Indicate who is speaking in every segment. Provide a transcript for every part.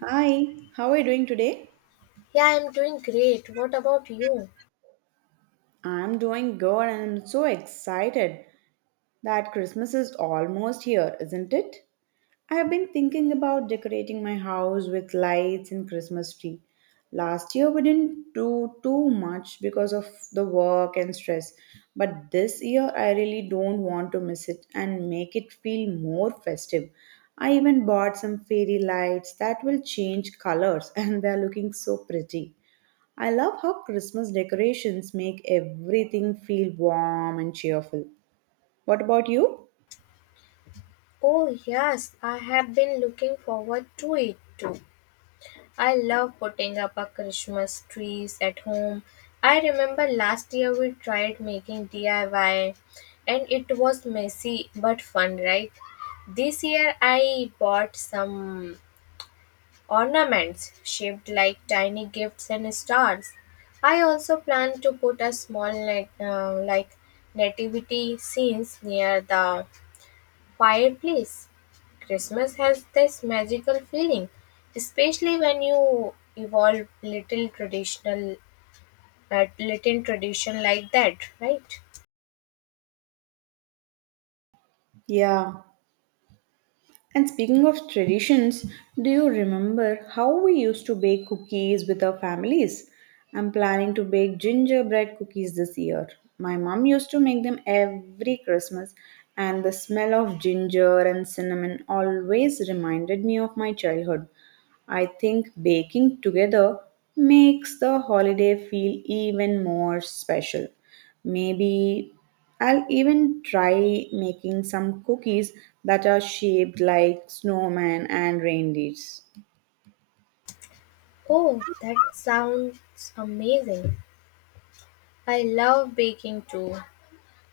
Speaker 1: Hi, how are you doing today?
Speaker 2: Yeah, I'm doing great. What about you?
Speaker 1: I'm doing good and I'm so excited that Christmas is almost here, isn't it? I've been thinking about decorating my house with lights and Christmas tree. Last year we didn't do too much because of the work and stress, but this year I really don't want to miss it and make it feel more festive. I even bought some fairy lights that will change colors and they're looking so pretty. I love how Christmas decorations make everything feel warm and cheerful. What about you?
Speaker 2: Oh, yes, I have been looking forward to it too. I love putting up a Christmas trees at home. I remember last year we tried making DIY and it was messy but fun, right? This year I bought some ornaments shaped like tiny gifts and stars. I also plan to put a small net, like nativity scenes near the Quiet, please. Christmas has this magical feeling, especially when you evolve little traditional, little tradition like that, right?
Speaker 1: Yeah. And speaking of traditions, do you remember how we used to bake cookies with our families? I'm planning to bake gingerbread cookies this year. My mom used to make them every Christmas, and the smell of ginger and cinnamon always reminded me of my childhood. I think baking together makes the holiday feel even more special. Maybe I'll even try making some cookies that are shaped like snowmen and reindeers.
Speaker 2: Oh, that sounds amazing. I love baking too.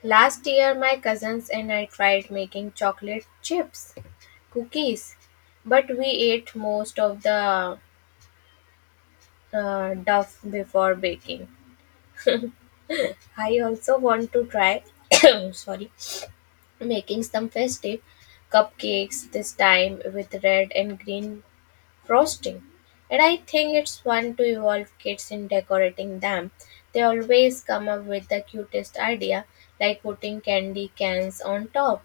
Speaker 2: Last year, my cousins and I tried making chocolate chips, cookies, but we ate most of the duff before baking. I also want to try, sorry, making some festive cupcakes this time with red and green frosting. And I think it's fun to involve kids in decorating them. They always come up with the cutest idea, like putting candy cans on top.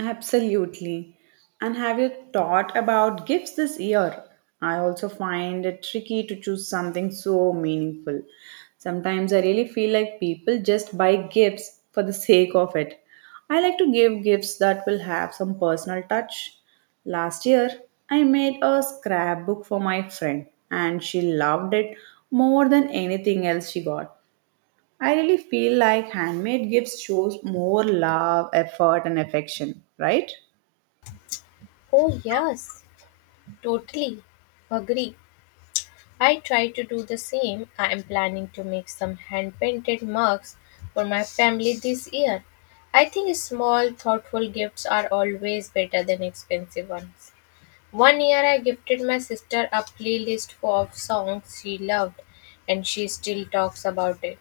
Speaker 1: Absolutely. And have you thought about gifts this year? I also find it tricky to choose something so meaningful. Sometimes I really feel like people just buy gifts for the sake of it. I like to give gifts that will have some personal touch. Last year, I made a scrapbook for my friend, and she loved it more than anything else she got. I really feel like handmade gifts shows more love, effort, and affection, right?
Speaker 2: Oh, yes, totally. Agree. I try to do the same. I am planning to make some hand painted mugs for my family this year. I think small, thoughtful gifts are always better than expensive ones. One year I gifted my sister a playlist full of songs she loved, and she still talks about it.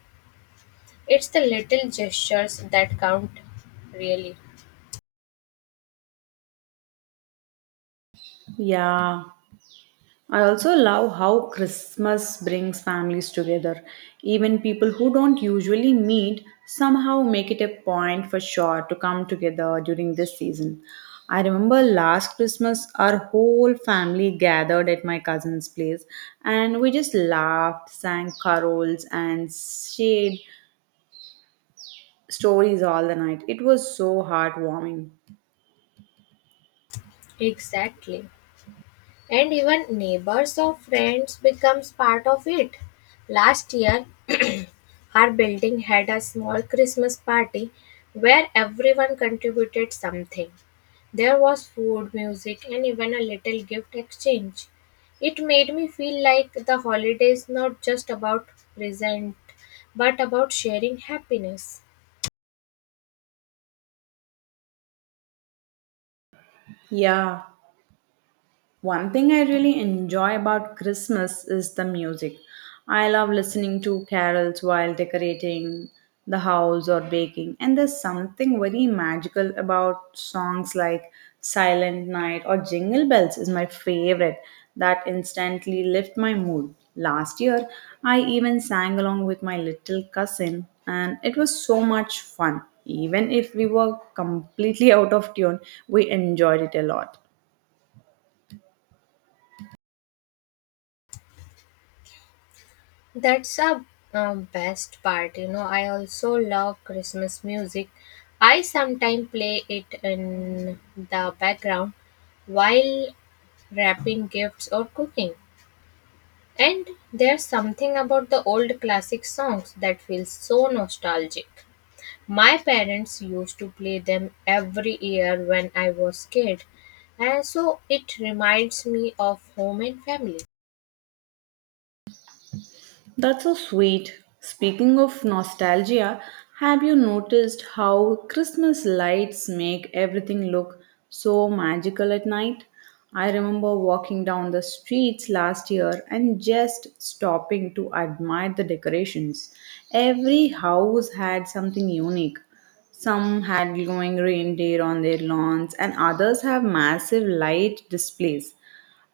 Speaker 2: It's the little gestures that count, really.
Speaker 1: Yeah, I also love how Christmas brings families together. Even people who don't usually meet somehow make it a point for sure to come together during this season. I remember last Christmas, our whole family gathered at my cousin's place and we just laughed, sang carols, and shared stories all the night. It was so heartwarming.
Speaker 2: Exactly. And even neighbors or friends becomes part of it. Last year our building had a small Christmas party where everyone contributed something. There was food, music, and even a little gift exchange. It made me feel like the holiday is not just about present, but about sharing happiness.
Speaker 1: Yeah, one thing I really enjoy about Christmas is the music. I love listening to carols while decorating the house or baking, and there's something very magical about songs like Silent Night or Jingle Bells is my favorite that instantly lift my mood. Last year, I even sang along with my little cousin, and it was so much fun. Even if we were completely out of tune, we enjoyed it a lot.
Speaker 2: That's a best part, you know. I also love Christmas music. I sometimes play it in the background while wrapping gifts or cooking. And there's something about the old classic songs that feels so nostalgic. My parents used to play them every year when I was kid, and so it reminds me of home and family.
Speaker 1: That's so sweet. Speaking of nostalgia, have you noticed how Christmas lights make everything look so magical at night? I remember walking down the streets last year and just stopping to admire the decorations. Every house had something unique. Some had glowing reindeer on their lawns, and others have massive light displays.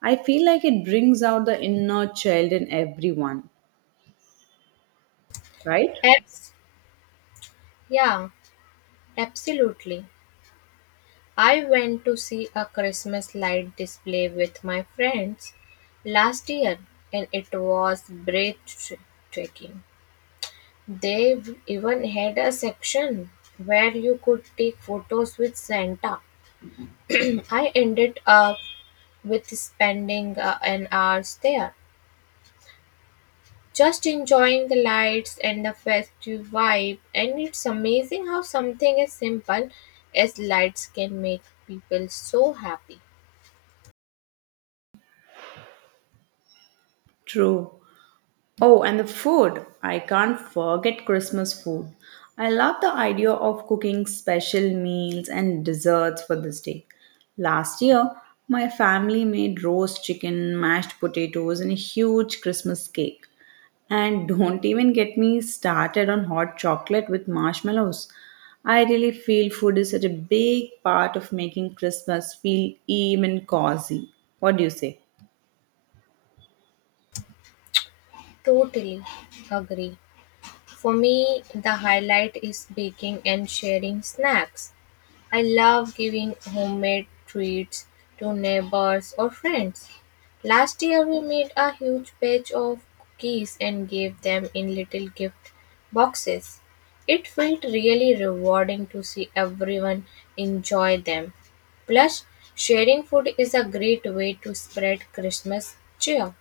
Speaker 1: I feel like it brings out the inner child in everyone, right?
Speaker 2: Abs- yeah, absolutely. I went to see a Christmas light display with my friends last year, and it was breathtaking. They even had a section where you could take photos with Santa. I ended up with spending an hour there, just enjoying the lights and the festive vibe. And it's amazing how something as simple as lights can make people so happy.
Speaker 1: True. Oh, and the food. I can't forget Christmas food. I love the idea of cooking special meals and desserts for this day. Last year, my family made roast chicken, mashed potatoes, and a huge Christmas cake. And don't even get me started on hot chocolate with marshmallows. I really feel food is such a big part of making Christmas feel even cozy. What do you say?
Speaker 2: Totally agree. For me, the highlight is baking and sharing snacks. I love giving homemade treats to neighbors or friends. Last year we made a huge batch of cookies and gave them in little gift boxes. It felt really rewarding to see everyone enjoy them. Plus, sharing food is a great way to spread Christmas cheer.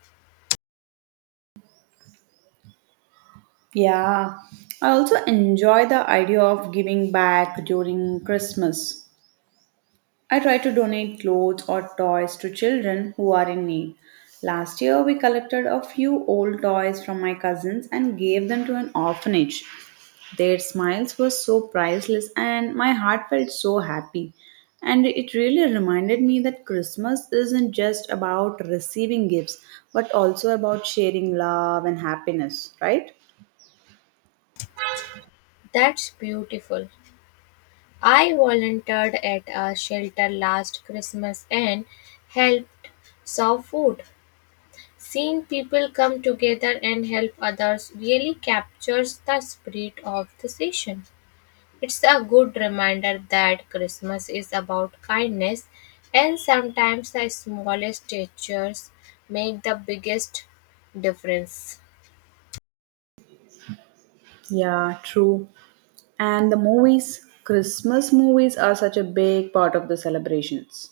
Speaker 1: Yeah, I also enjoy the idea of giving back during Christmas. I try to donate clothes or toys to children who are in need. Last year, we collected a few old toys from my cousins and gave them to an orphanage. Their smiles were so priceless, and my heart felt so happy. And it really reminded me that Christmas isn't just about receiving gifts, but also about sharing love and happiness, right?
Speaker 2: That's beautiful. I volunteered at a shelter last Christmas and helped serve food. Seeing people come together and help others really captures the spirit of the season. It's a good reminder that Christmas is about kindness, and sometimes the smallest gestures make the biggest difference.
Speaker 1: Yeah, true. And the movies, Christmas movies are such a big part of the celebrations.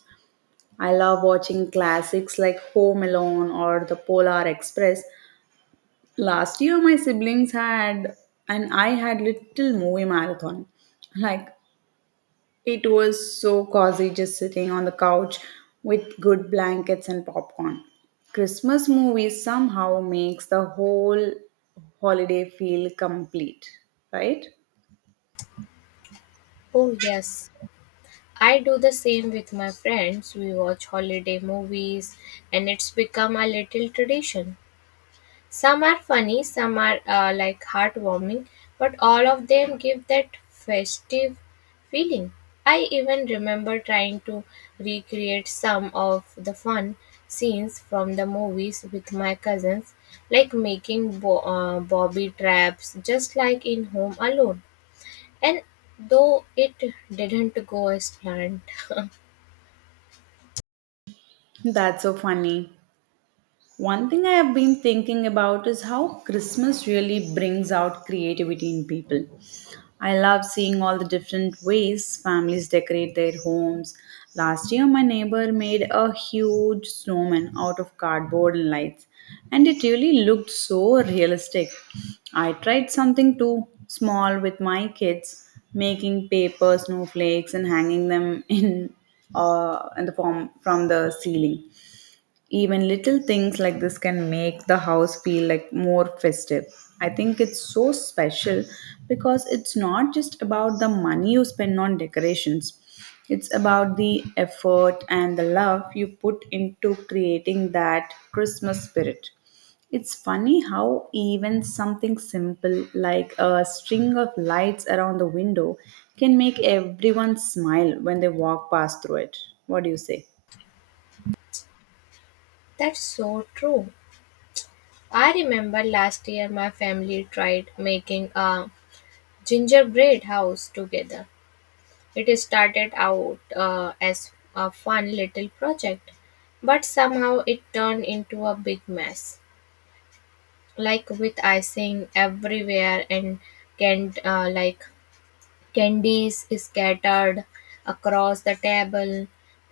Speaker 1: I love watching classics like Home Alone or The Polar Express. Last year, my siblings had, and I had little movie marathon. Like, it was so cozy just sitting on the couch with good blankets and popcorn. Christmas movies somehow makes the whole holiday feel complete, right?
Speaker 2: Oh, yes. I do the same with my friends. We watch holiday movies, and it's become a little tradition. Some are funny, some are like heartwarming, but all of them give that festive feeling. I even remember trying to recreate some of the fun scenes from the movies with my cousins, like making bobby traps just like in Home Alone. And though it didn't go as planned,
Speaker 1: That's so funny. One thing I have been thinking about is how Christmas really brings out creativity in people. I love seeing all the different ways families decorate their homes. Last year, my neighbor made a huge snowman out of cardboard and lights, and it really looked so realistic. I tried something too small with my kids, making paper snowflakes and hanging them in the form from the ceiling. Even little things like this can make the house feel like more festive. I think it's so special because it's not just about the money you spend on decorations. It's about the effort and the love you put into creating that Christmas spirit. It's funny how even something simple like a string of lights around the window can make everyone smile when they walk past through it. What do you say?
Speaker 2: that's so true. I remember last year my family tried making a Gingerbread House together. It started out as a fun little project, but somehow it turned into a big mess, like with icing everywhere and can like candies scattered across the table.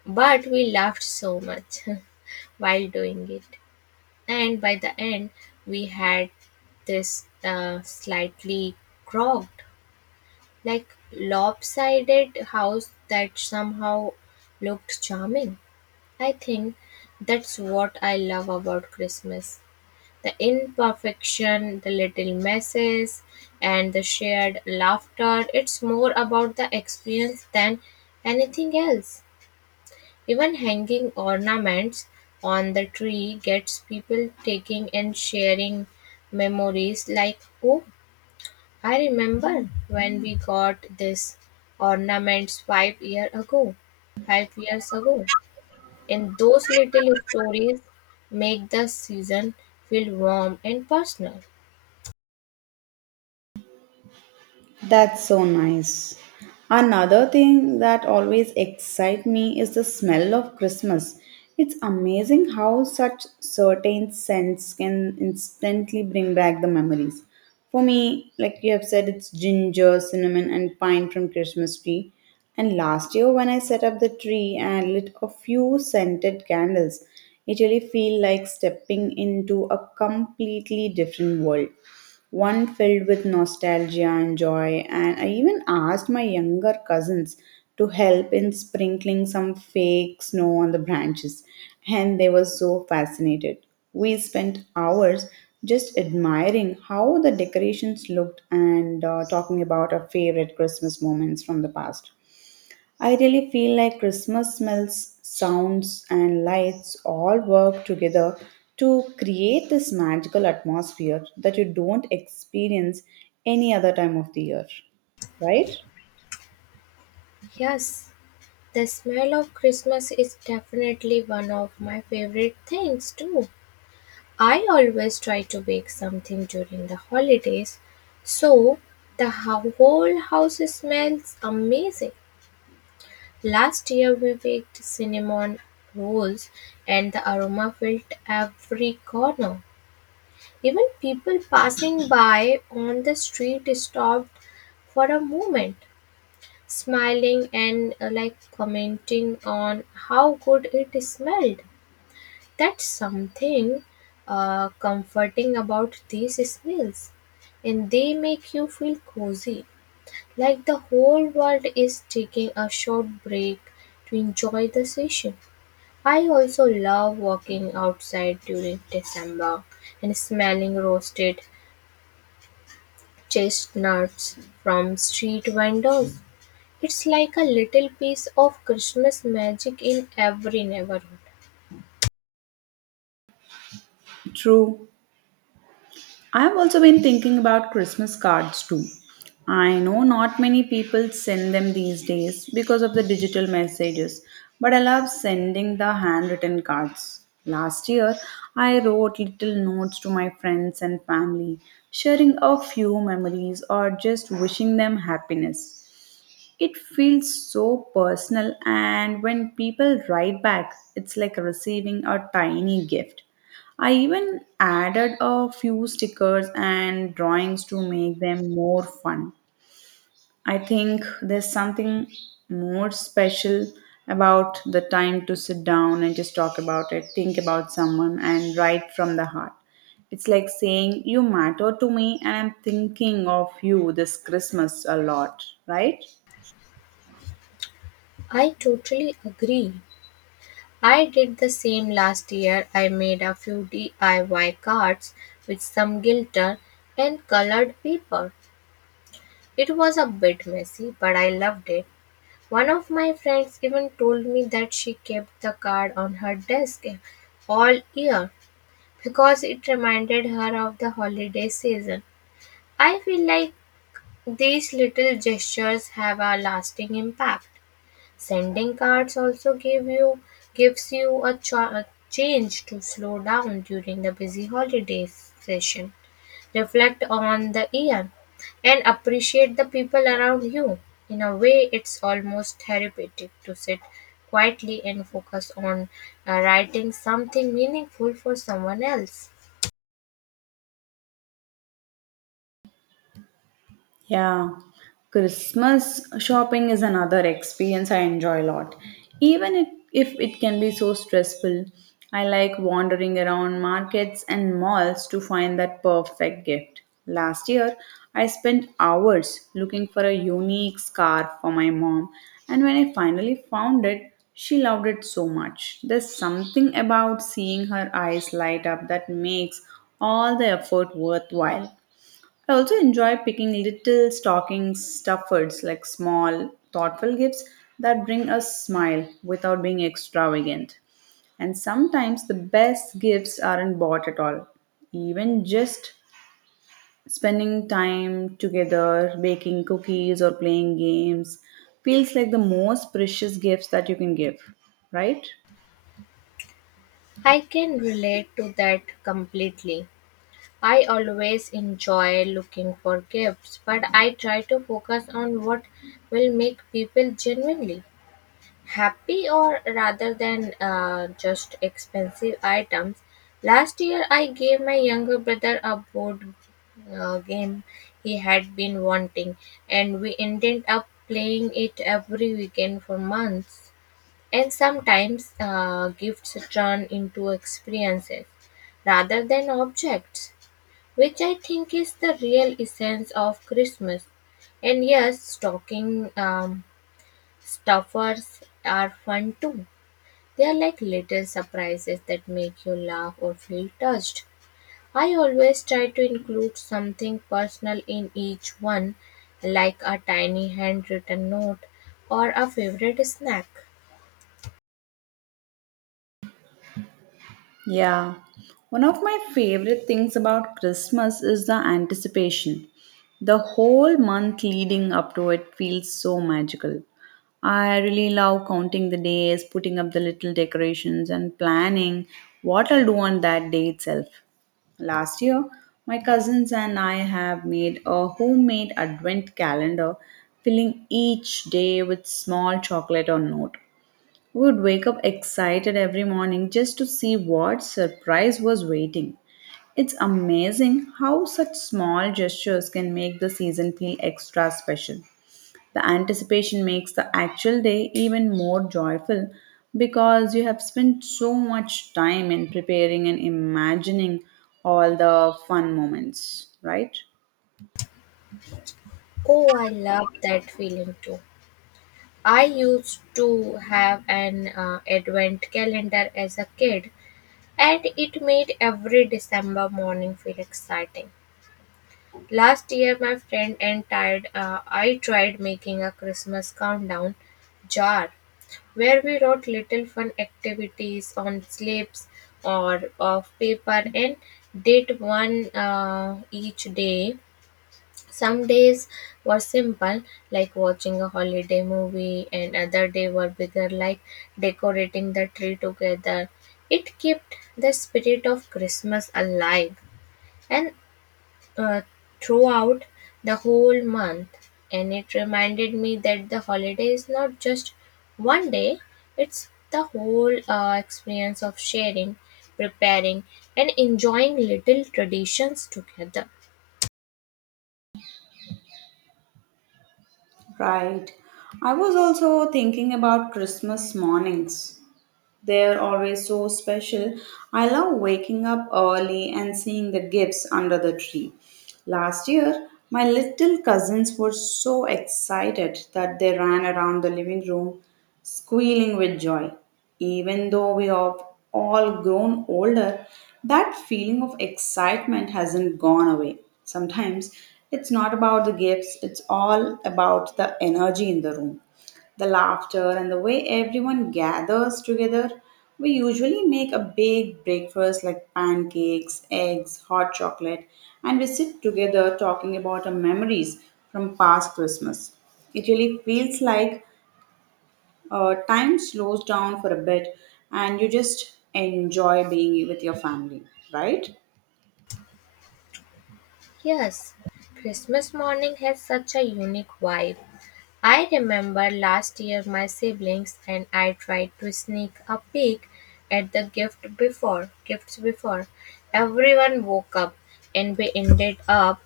Speaker 2: But we laughed so much while doing it, and by the end, we had this slightly crocked, like lopsided house that somehow looked charming. I think that's what I love about Christmas, the imperfection, the little messes, and the shared laughter. It's more about the experience than anything else. Even hanging ornaments on the tree gets people taking and sharing memories like, oh, I remember when we got this ornaments 5 years ago, and those little stories make the season feel warm and personal.
Speaker 1: That's so nice. Another thing that always excites me is the smell of Christmas. It's amazing how such certain scents can instantly bring back the memories. For me, like you have said, it's ginger, cinnamon, and pine from Christmas tree. And last year, when I set up the tree and lit a few scented candles, it really feel like stepping into a completely different world one filled with nostalgia and joy. And I even asked my younger cousins to help in sprinkling some fake snow on the branches, and they were so fascinated. We spent hours just admiring how the decorations looked and talking about our favorite Christmas moments from the past. I really feel like Christmas smells, sounds, and lights all work together to create this magical atmosphere that you don't experience any other time of the year, right?
Speaker 2: Yes, the smell of Christmas is definitely one of my favorite things too. I always try to bake something during the holidays, so whole house smells amazing. Last year we baked cinnamon rolls and the aroma filled every corner. Even people passing by on the street stopped for a moment, smiling and like commenting on how good it smelled. That's something comforting about these smells, and they make you feel cozy, like the whole world is taking a short break to enjoy the session. I also love walking outside during December and smelling roasted chestnuts from street vendors. It's like a little piece of Christmas magic in every neighborhood.
Speaker 1: True. I've also been thinking about Christmas cards too. I know not many people send them these days because of the digital messages, but I love sending the handwritten cards. Last year, I wrote little notes to my friends and family, sharing a few memories or just wishing them happiness. It feels so personal, and when people write back, it's like receiving a tiny gift. I even added a few stickers and drawings to make them more fun. I think there's something more special about the time to sit down and just talk about it, think about someone, and write from the heart. It's like saying, you matter to me, and I'm thinking of you this Christmas a lot, right?
Speaker 2: I totally agree. I did the same last year. I made a few DIY cards with some glitter and colored paper. It was a bit messy, but I loved it. One of my friends even told me that she kept the card on her desk all year because it reminded her of the holiday season. I feel like these little gestures have a lasting impact. Sending cards also gives you a change to slow down during the busy holiday session, reflect on the year, and appreciate the people around you. In a way, it's almost therapeutic to sit quietly and focus on writing something meaningful for someone else.
Speaker 1: Yeah, Christmas shopping is another experience I enjoy a lot. Even it, if it can be so stressful, I like wandering around markets and malls to find that perfect gift. Last year, I spent hours looking for a unique scarf for my mom, and when I finally found it, she loved it so much. There's something about seeing her eyes light up that makes all the effort worthwhile. I also enjoy picking little stocking stuffers like small, thoughtful gifts that bring a smile without being extravagant. And sometimes the best gifts aren't bought at all. Even just spending time together, baking cookies or playing games feels like the most precious gifts that you can give, right?
Speaker 2: I can relate to that completely. I always enjoy looking for gifts, but I try to focus on what will make people genuinely happy or rather than just expensive items. Last year, I gave my younger brother a board game he had been wanting, and we ended up playing it every weekend for months. And sometimes gifts turn into experiences rather than objects, which I think is the real essence of Christmas. And yes, stocking stuffers are fun too. They are like little surprises that make you laugh or feel touched. I always try to include something personal in each one, like a tiny handwritten note or a favorite snack.
Speaker 1: Yeah. One of my favorite things about Christmas is the anticipation. The whole month leading up to it feels so magical. I really love counting the days, putting up the little decorations, and planning what I'll do on that day itself. Last year, my cousins and I have made a homemade advent calendar, filling each day with small chocolate or note. We would wake up excited every morning just to see what surprise was waiting. It's amazing how such small gestures can make the season feel extra special. The anticipation makes the actual day even more joyful because you have spent so much time in preparing and imagining all the fun moments, right?
Speaker 2: Oh, I love that feeling too. I used to have an advent calendar as a kid, and it made every December morning feel exciting. Last year, my friend and tired, I tried making a Christmas countdown jar where we wrote little fun activities on slips or of paper and did one each day. Some days were simple, like watching a holiday movie, and other day were bigger, like decorating the tree together. It kept the spirit of Christmas alive, and uh, throughout the whole month. And it reminded me that the holiday is not just one day; it's the whole experience of sharing, preparing, and enjoying little traditions together.
Speaker 1: Right. I was also thinking about Christmas mornings. They're always so special. I love waking up early and seeing the gifts under the tree. Last year, my little cousins were so excited that they ran around the living room squealing with joy. Even though we have all grown older, that feeling of excitement hasn't gone away. Sometimes it's not about the gifts, it's all about the energy in the room. The laughter and the way everyone gathers together. We usually make a big breakfast like pancakes, eggs, hot chocolate, and we sit together talking about our memories from past Christmas. It really feels like time slows down for a bit and you just enjoy being with your family, right?
Speaker 2: Yes, Christmas morning has such a unique vibe. I remember last year my siblings and I tried to sneak a peek at the gift before gifts before everyone woke up, and we ended up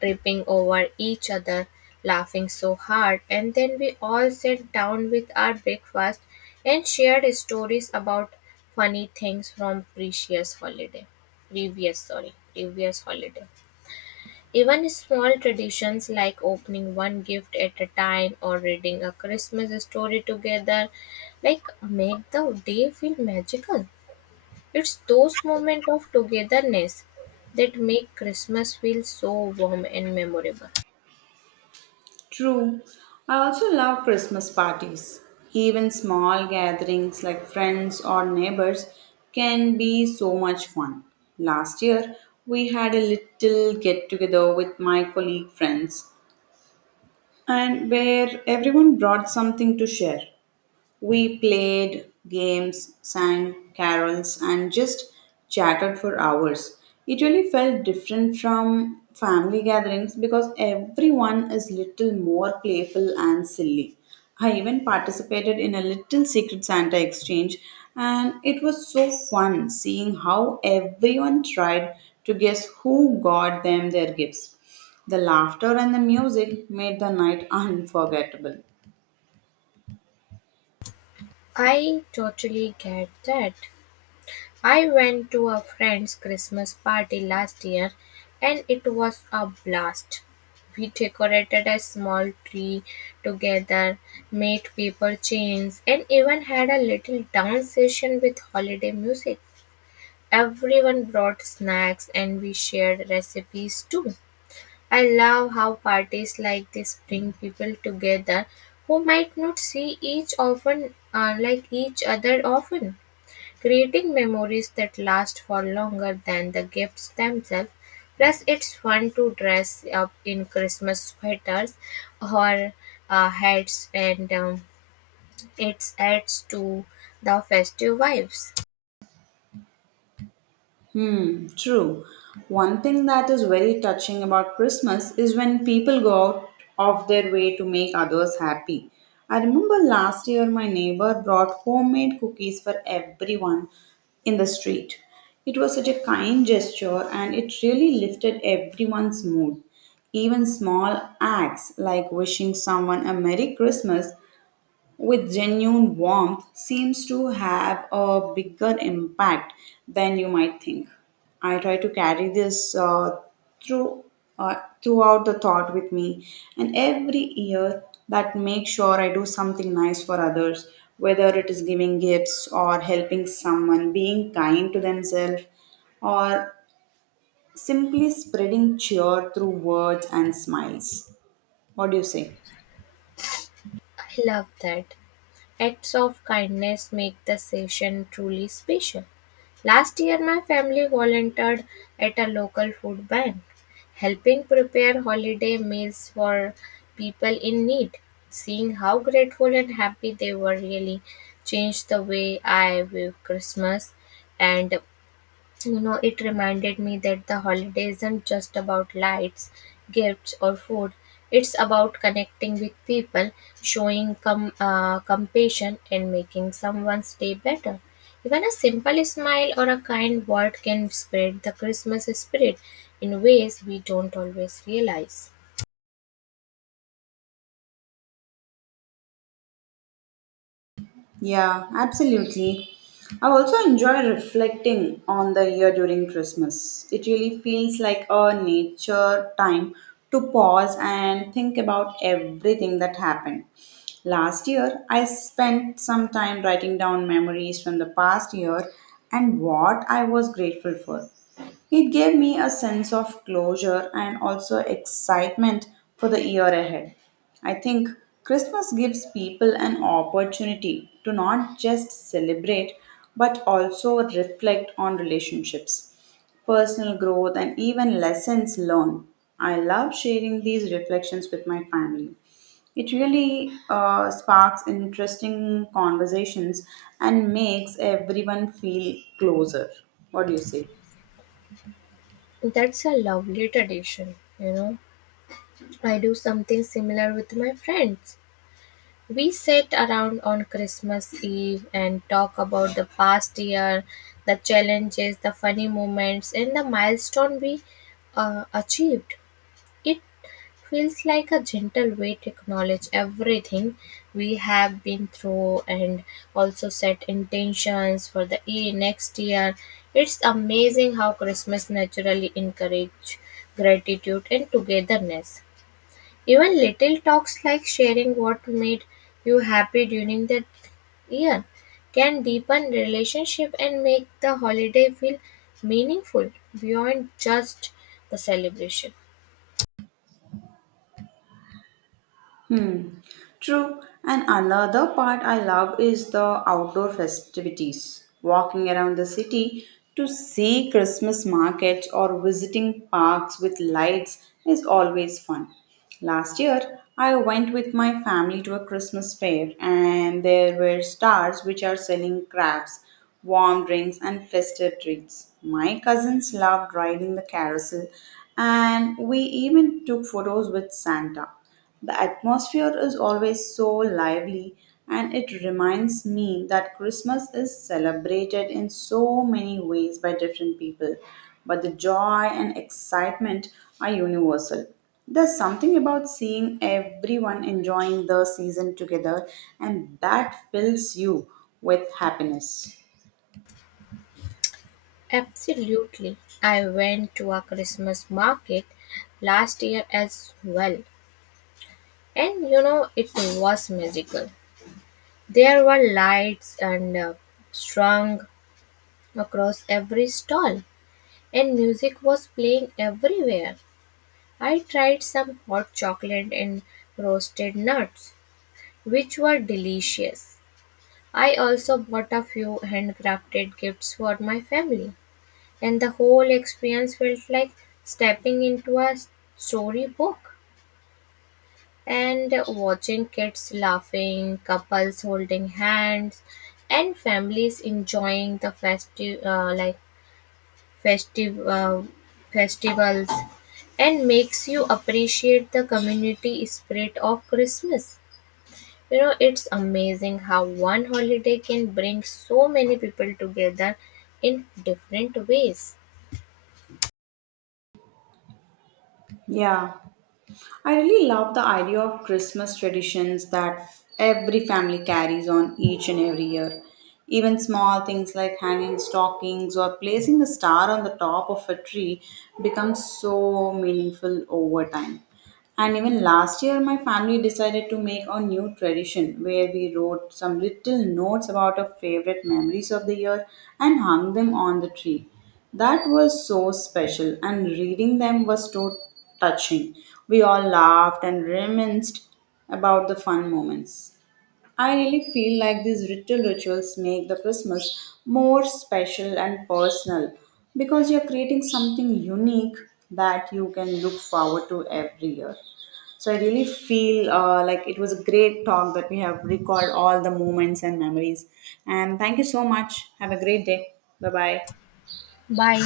Speaker 2: tripping over each other, laughing so hard. And then we all sat down with our breakfast and shared stories about funny things from previous holiday. Even small traditions like opening one gift at a time or reading a Christmas story together like make the day feel magical. It's those moments of togetherness that make Christmas feel so warm and memorable.
Speaker 1: True. I also love Christmas parties. Even small gatherings like friends or neighbors can be so much fun. Last year, we had a little get together with my colleague friends, and where everyone brought something to share. We played games, sang carols, and just chatted for hours. It really felt different from family gatherings because everyone is little more playful and silly. I even participated in a little secret Santa exchange, and it was so fun seeing how everyone tried to guess who got them their gifts. The laughter and the music made the night unforgettable.
Speaker 2: I totally get that. I went to a friend's Christmas party last year and it was a blast. We decorated a small tree together, made paper chains, and even had a little dance session with holiday music. Everyone brought snacks and we shared recipes too. I love how parties like this bring people together who might not see each often like each other often, creating memories that last for longer than the gifts themselves. Plus, it's fun to dress up in Christmas sweaters or hats, and it adds to the festive vibes.
Speaker 1: Hmm, true. One thing that is very touching about Christmas is when people go out of their way to make others happy. I remember last year my neighbor brought homemade cookies for everyone in the street. It was such a kind gesture and it really lifted everyone's mood. Even small acts like wishing someone a Merry Christmas with genuine warmth seems to have a bigger impact than you might think. I try to carry this through uh, throughout the thought with me, and every year that makes sure I do something nice for others, whether it is giving gifts or helping someone, being kind to themselves, or simply spreading cheer through words and smiles. What do you say?
Speaker 2: I love that. Acts of kindness make the session truly special. Last year, my family volunteered at a local food bank, helping prepare holiday meals for people in need. Seeing how grateful and happy they were really changed the way I view Christmas. And so, you know, it reminded me that the holiday isn't just about lights, gifts, or food. It's about connecting with people, showing compassion, and making someone's day better. Even a simple smile or a kind word can spread the Christmas spirit in ways we don't always realize.
Speaker 1: Yeah, absolutely. I also enjoy reflecting on the year during Christmas. It really feels like a nature time to pause and think about everything that happened. Last year, I spent some time writing down memories from the past year and what I was grateful for. It gave me a sense of closure and also excitement for the year ahead. I think Christmas gives people an opportunity to not just celebrate but also reflect on relationships, personal growth, and even lessons learned. I love sharing these reflections with my family. It really sparks interesting conversations and makes everyone feel closer. What do you say?
Speaker 2: That's a lovely tradition, you know. I do something similar with my friends. We sit around on Christmas Eve and talk about the past year, the challenges, the funny moments, and the milestone we achieved. It feels like a gentle way to acknowledge everything we have been through and also set intentions for the year next year. It's amazing how Christmas naturally encourages gratitude and togetherness. Even little talks like sharing what made you happy during the year can deepen relationship and make the holiday feel meaningful beyond just the celebration.
Speaker 1: Hmm. True, and another part I love is the outdoor festivities. Walking around the city to see Christmas markets or visiting parks with lights is always fun. Last year, I went with my family to a Christmas fair, and there were stars which are selling crabs, warm drinks, and festive treats. My cousins loved riding the carousel, and we even took photos with Santa. The atmosphere is always so lively, and it reminds me that Christmas is celebrated in so many ways by different people, but the joy and excitement are universal. There's something about seeing everyone enjoying the season together, and that fills you with happiness.
Speaker 2: Absolutely. I went to a Christmas market last year as well. And you know, it was magical. There were lights and strung across every stall, and music was playing everywhere. I tried some hot chocolate and roasted nuts, which were delicious. I also bought a few handcrafted gifts for my family, and the whole experience felt like stepping into a storybook, and watching kids laughing, couples holding hands, and families enjoying the festival, festivals and makes you appreciate the community spirit of Christmas. You know, it's amazing how one holiday can bring so many people together in different ways.
Speaker 1: Yeah. I really love the idea of Christmas traditions that every family carries on each and every year. Even small things like hanging stockings or placing a star on the top of a tree become so meaningful over time. And even last year, my family decided to make a new tradition where we wrote some little notes about our favorite memories of the year and hung them on the tree. That was so special, and reading them was so touching. We all laughed and reminisced about the fun moments. I really feel like these little rituals make the Christmas more special and personal because you're creating something unique that you can look forward to every year. So I really feel like it was a great talk that we have recalled all the moments and memories. And thank you so much. Have a great day. Bye bye.
Speaker 2: Bye.